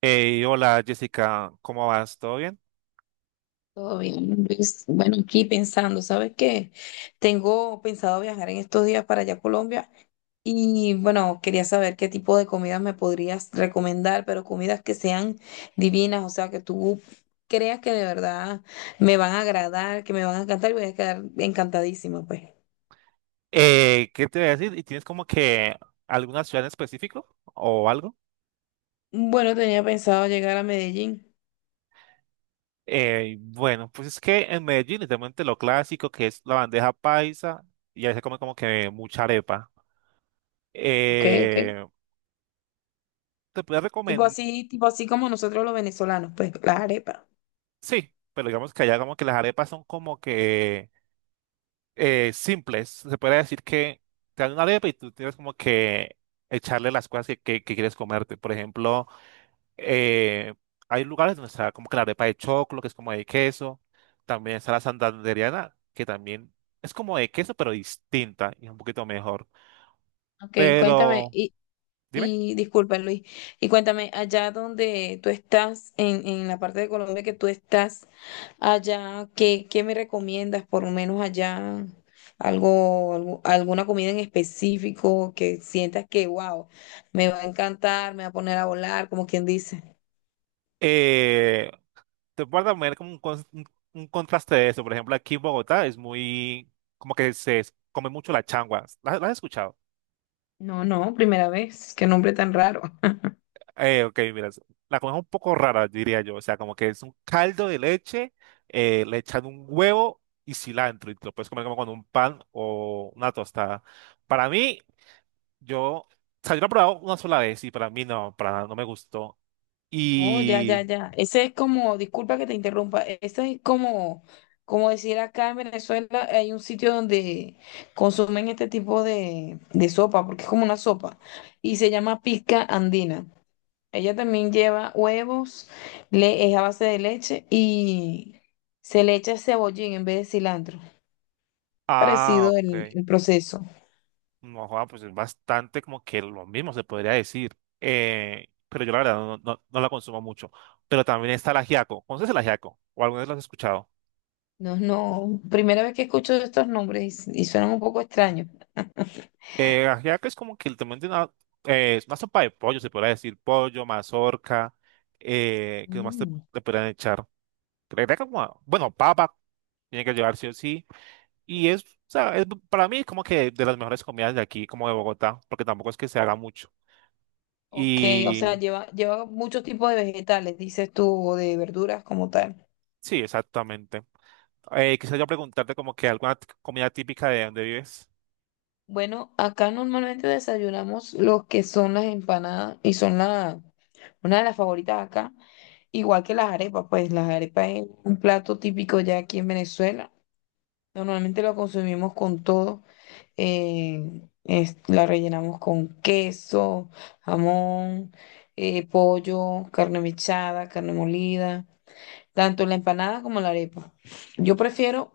Hey, hola Jessica, ¿cómo vas? ¿Todo bien? Todo bien, Luis. Bueno, aquí pensando, ¿sabes qué? Tengo pensado viajar en estos días para allá a Colombia y bueno, quería saber qué tipo de comidas me podrías recomendar, pero comidas que sean divinas, o sea, que tú creas que de verdad me van a agradar, que me van a encantar y voy a quedar encantadísima, pues. ¿Qué te voy a decir? ¿Y tienes como que alguna ciudad en específico o algo? Bueno, tenía pensado llegar a Medellín. Bueno, pues es que en Medellín literalmente lo clásico que es la bandeja paisa y ahí se come como que mucha arepa. Ok, ok. Eh, Te puedo Tipo recomendar, así, tipo así como nosotros los venezolanos, pues, las arepas. sí, pero digamos que allá como que las arepas son como que simples. Se puede decir que te dan una arepa y tú tienes como que echarle las cosas que quieres comerte. Por ejemplo eh, hay lugares donde está como que la arepa de choclo, que es como de queso. También está la santandereana, que también es como de queso, pero distinta y es un poquito mejor. Ok, cuéntame. Pero, dime, Y disculpa, Luis. Y cuéntame, allá donde tú estás, en la parte de Colombia que tú estás, allá, ¿qué me recomiendas? Por lo menos allá, alguna comida en específico que sientas que, wow, me va a encantar, me va a poner a volar, como quien dice. eh, te puedo también como un contraste de eso. Por ejemplo, aquí en Bogotá es muy, como que se come mucho la changua. ¿La has escuchado? No, no, primera vez, qué nombre tan raro. Ok, mira, la comida es un poco rara, diría yo. O sea, como que es un caldo de leche, le echan un huevo y cilantro y te lo puedes comer como con un pan o una tostada. Para mí, yo, o yo lo he probado una sola vez y para mí no, para nada, no me gustó. Oh, ya, ya, Y, ya. Ese es como, disculpa que te interrumpa, ese es como, como decir acá en Venezuela hay un sitio donde consumen este tipo de sopa, porque es como una sopa, y se llama pizca andina. Ella también lleva huevos, le, es a base de leche y se le echa cebollín en vez de cilantro. ah, Parecido el, ok. el proceso. No, joda, pues es bastante como que lo mismo se podría decir. Pero yo la verdad no la consumo mucho. Pero también está el ajiaco. ¿Conoces el ajiaco? ¿O alguna vez lo has escuchado? No, no, primera vez que escucho estos nombres y suenan un poco extraños. Ajiaco es como que literalmente es una sopa de pollo, se podría decir, pollo, mazorca, eh, ¿qué más te, Mm. ¿te podrían echar? Creo que como, bueno, papa, tiene que llevar sí o sí, y es, o sea, es- para mí es como que de las mejores comidas de aquí, como de Bogotá, porque tampoco es que se haga mucho. Ok, o sea, Y lleva muchos tipos de vegetales, dices tú, o de verduras como tal. sí, exactamente. Quisiera yo preguntarte como que alguna comida típica de donde vives. Bueno, acá normalmente desayunamos los que son las empanadas y son una de las favoritas acá, igual que las arepas, pues las arepas es un plato típico ya aquí en Venezuela. Normalmente lo consumimos con todo, la rellenamos con queso, jamón, pollo, carne mechada, carne molida. Tanto la empanada como la arepa. Yo prefiero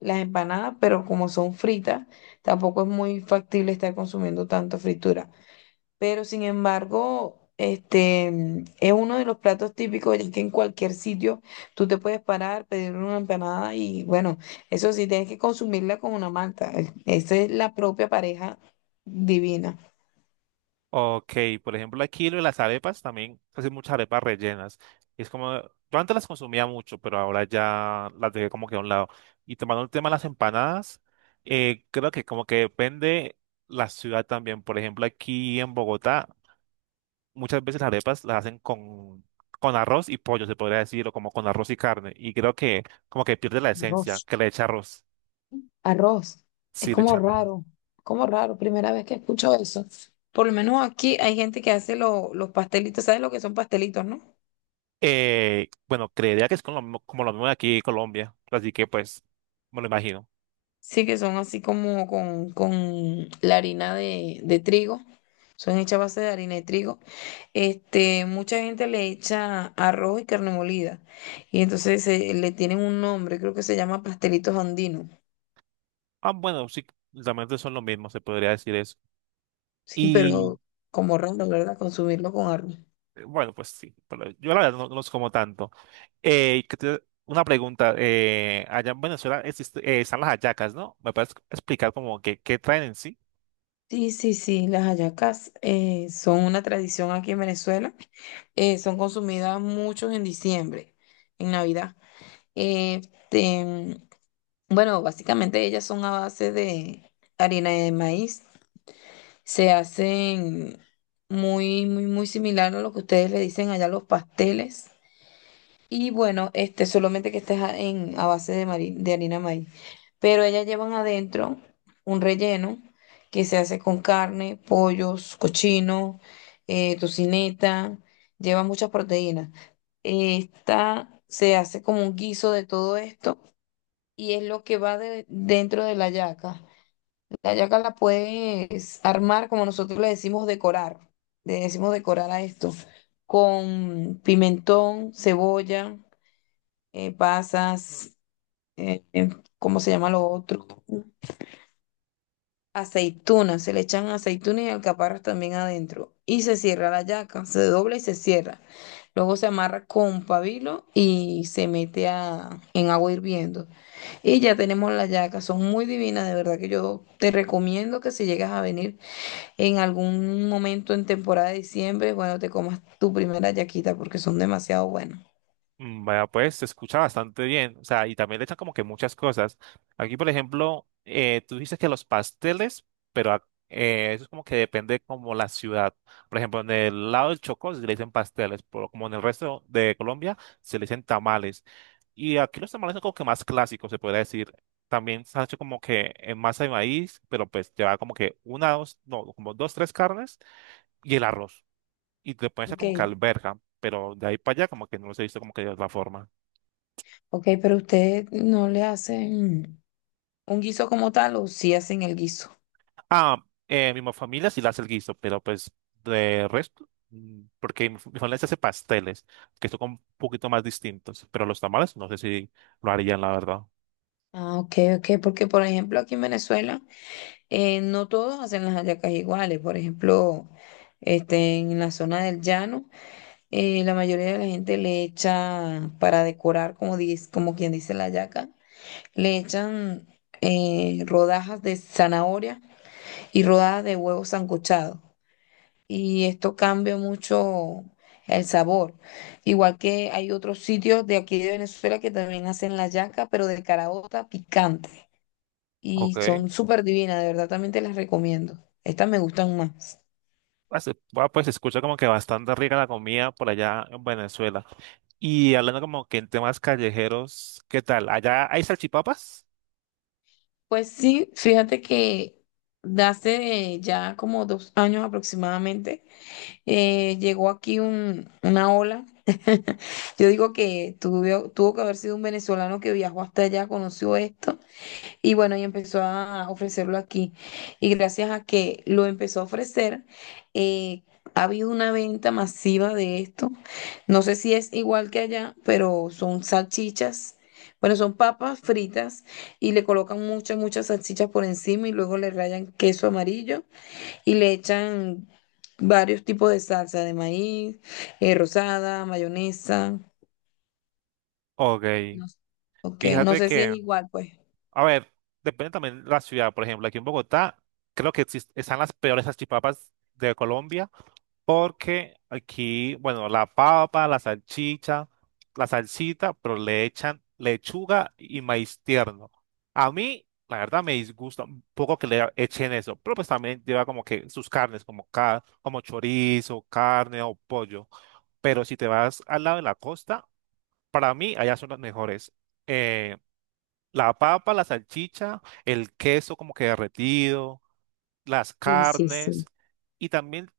las empanadas, pero como son fritas, tampoco es muy factible estar consumiendo tanta fritura. Pero sin embargo, este es uno de los platos típicos, ya que en cualquier sitio tú te puedes parar, pedir una empanada y bueno, eso sí, tienes que consumirla con una malta. Esa es la propia pareja divina. Ok, por ejemplo, aquí lo de las arepas también hacen muchas arepas rellenas. Es como, yo antes las consumía mucho, pero ahora ya las dejé como que a un lado. Y tomando el tema de las empanadas, creo que como que depende la ciudad también. Por ejemplo, aquí en Bogotá, muchas veces las arepas las hacen con arroz y pollo, se podría decir, o como con arroz y carne. Y creo que como que pierde la esencia, Dios. que le echa arroz. Arroz. Es Sí, le como echa arroz. raro, como raro. Primera vez que escucho eso. Por lo menos aquí hay gente que hace los pastelitos. ¿Sabes lo que son pastelitos, no? Bueno, creería que es con como lo mismo de aquí en Colombia, así que pues me lo imagino. Sí, que son así como con la harina de trigo. Son hechas a base de harina de trigo. Este, mucha gente le echa arroz y carne molida. Y entonces le tienen un nombre, creo que se llama pastelitos andinos. Ah, bueno, sí, realmente son lo mismo, se podría decir eso. Sí, Y pero como raro, ¿verdad? Consumirlo con arroz. Bueno, pues sí, pero yo la verdad no los como tanto. Eh, que te- una pregunta, allá en Venezuela están las hallacas, ¿no? ¿Me puedes explicar como que qué traen en sí? Sí, sí, sí, las hallacas son una tradición aquí en Venezuela. Son consumidas muchos en diciembre, en Navidad. Eh, te- bueno, básicamente ellas son a base de harina de maíz. Se hacen muy, muy, muy similar a lo que ustedes le dicen allá los pasteles. Y bueno, este, solamente que estés a, en, a base de harina maíz. Pero ellas llevan adentro un relleno que se hace con carne, pollos, cochino, tocineta, lleva muchas proteínas. Esta se hace como un guiso de todo esto y es lo que va dentro de la yaca. La yaca la puedes armar, como nosotros le decimos decorar a esto, con pimentón, cebolla pasas, eh, eh, ¿cómo se llama lo otro? Aceitunas, se le echan aceitunas y alcaparras también adentro. Y se cierra la yaca, se dobla y se cierra. Luego se amarra con pabilo y se mete a, en agua hirviendo. Y ya tenemos la yaca, son muy divinas, de verdad que yo te recomiendo que si llegas a venir en algún momento en temporada de diciembre, bueno, te comas tu primera yaquita porque son demasiado buenas. Mm, vaya, pues se escucha bastante bien, o sea, y también le echan como que muchas cosas. Aquí, por ejemplo, tú dices que los pasteles, pero eso es como que depende como la ciudad. Por ejemplo, en el lado del Chocó se le dicen pasteles, pero como en el resto de Colombia se le dicen tamales. Y aquí los tamales son como que más clásicos, se podría decir. También se ha hecho como que en masa de maíz, pero pues lleva como que una, dos, no, como dos, tres carnes y el arroz. Y te pueden hacer Ok, como que alberja, pero de ahí para allá como que no los he visto como que de otra forma. ok, pero usted no le hace. ¿Un guiso como tal o si hacen el guiso? Ah, mi familia sí la hace el guiso, pero pues de resto, mm, porque mi familia se hace pasteles, que son un poquito más distintos, pero los tamales no sé si lo harían, la verdad. Ah, ok, ok, porque por ejemplo aquí en Venezuela no todos hacen las hallacas iguales. Por ejemplo, este, en la zona del llano, la mayoría de la gente le echa para decorar, como, dice, como quien dice la hallaca, le echan rodajas de zanahoria y rodajas de huevo sancochado. Y esto cambia mucho el sabor. Igual que hay otros sitios de aquí de Venezuela que también hacen la yaca, pero de caraota picante. Y Ok. son súper divinas, de verdad también te las recomiendo. Estas me gustan más. Bueno, pues se escucha como que bastante rica la comida por allá en Venezuela. Y hablando como que en temas callejeros, ¿qué tal? ¿Allá hay salchipapas? Pues sí, fíjate que de hace ya como 2 años aproximadamente, llegó aquí una ola. Yo digo que tuvo que haber sido un venezolano que viajó hasta allá, conoció esto. Y bueno, y empezó a ofrecerlo aquí. Y gracias a que lo empezó a ofrecer, eh, ha habido una venta masiva de esto. No sé si es igual que allá, pero son salchichas. Bueno, son papas fritas y le colocan muchas, muchas salchichas por encima y luego le rayan queso amarillo y le echan varios tipos de salsa de maíz, rosada, mayonesa. Ok, No sé. Ok, no fíjate sé si es que, igual, pues. a ver, depende también de la ciudad. Por ejemplo, aquí en Bogotá, creo que están las peores salchipapas de Colombia. Porque aquí, bueno, la papa, la salchicha, la salsita, pero le echan lechuga y maíz tierno. A mí, la verdad, me disgusta un poco que le echen eso, pero pues también lleva como que sus carnes, como chorizo, carne o pollo. Pero si te vas al lado de la costa, para mí allá son las mejores. Eh, la papa, la salchicha, el queso como que derretido, las Sí, sí, carnes. Y también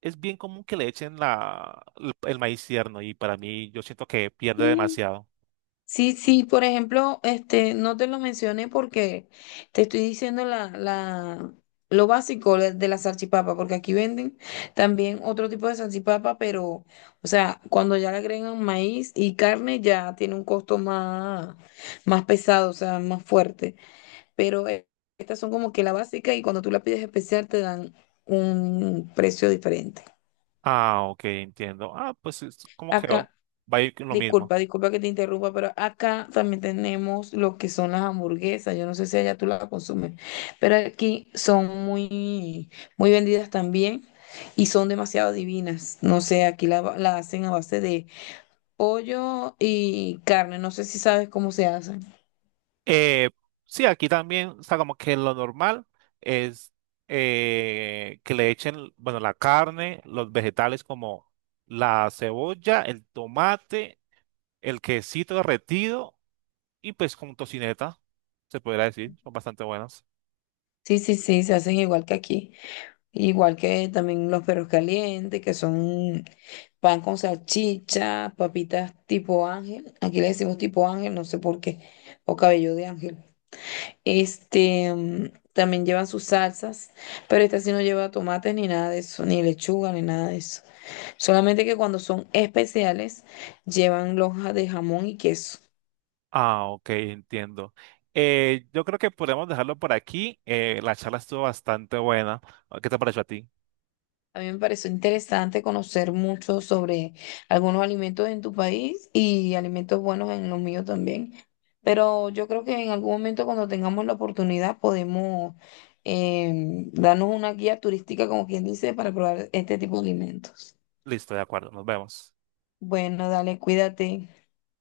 es bien común que le echen el maíz tierno y para mí yo siento que pierde sí. demasiado. Sí, sí, por ejemplo, este, no te lo mencioné porque te estoy diciendo lo básico de la salchipapa, porque aquí venden también otro tipo de salchipapa, pero, o sea, cuando ya le agregan maíz y carne, ya tiene un costo más, más pesado, o sea, más fuerte. Pero estas son como que la básica y cuando tú la pides especial te dan un precio diferente. Ah, ok, entiendo. Ah, pues es como que oh, Acá. va a ir con lo mismo. Disculpa, disculpa que te interrumpa, pero acá también tenemos lo que son las hamburguesas. Yo no sé si allá tú las consumes, pero aquí son muy, muy vendidas también y son demasiado divinas. No sé, aquí la hacen a base de pollo y carne. No sé si sabes cómo se hacen. Eh, sí, aquí también, o sea, como que lo normal es que le echen, bueno, la carne, los vegetales como la cebolla, el tomate, el quesito derretido y pues con tocineta, se podría decir, son bastante buenas. Sí, sí, sí, se hacen igual que aquí. Igual que también los perros calientes, que son pan con salchicha, papitas tipo ángel. Aquí le decimos tipo ángel, no sé por qué. O cabello de ángel. Este, también llevan sus salsas, pero esta sí no lleva tomates ni nada de eso, ni lechuga, ni nada de eso. Solamente que cuando son especiales, llevan lonjas de jamón y queso. Ah, ok, entiendo. Yo creo que podemos dejarlo por aquí. La charla estuvo bastante buena. ¿Qué te pareció a ti? A mí me pareció interesante conocer mucho sobre algunos alimentos en tu país y alimentos buenos en los míos también. Pero yo creo que en algún momento cuando tengamos la oportunidad podemos darnos una guía turística, como quien dice, para probar este tipo de alimentos. Listo, de acuerdo, nos vemos. Bueno, dale, cuídate.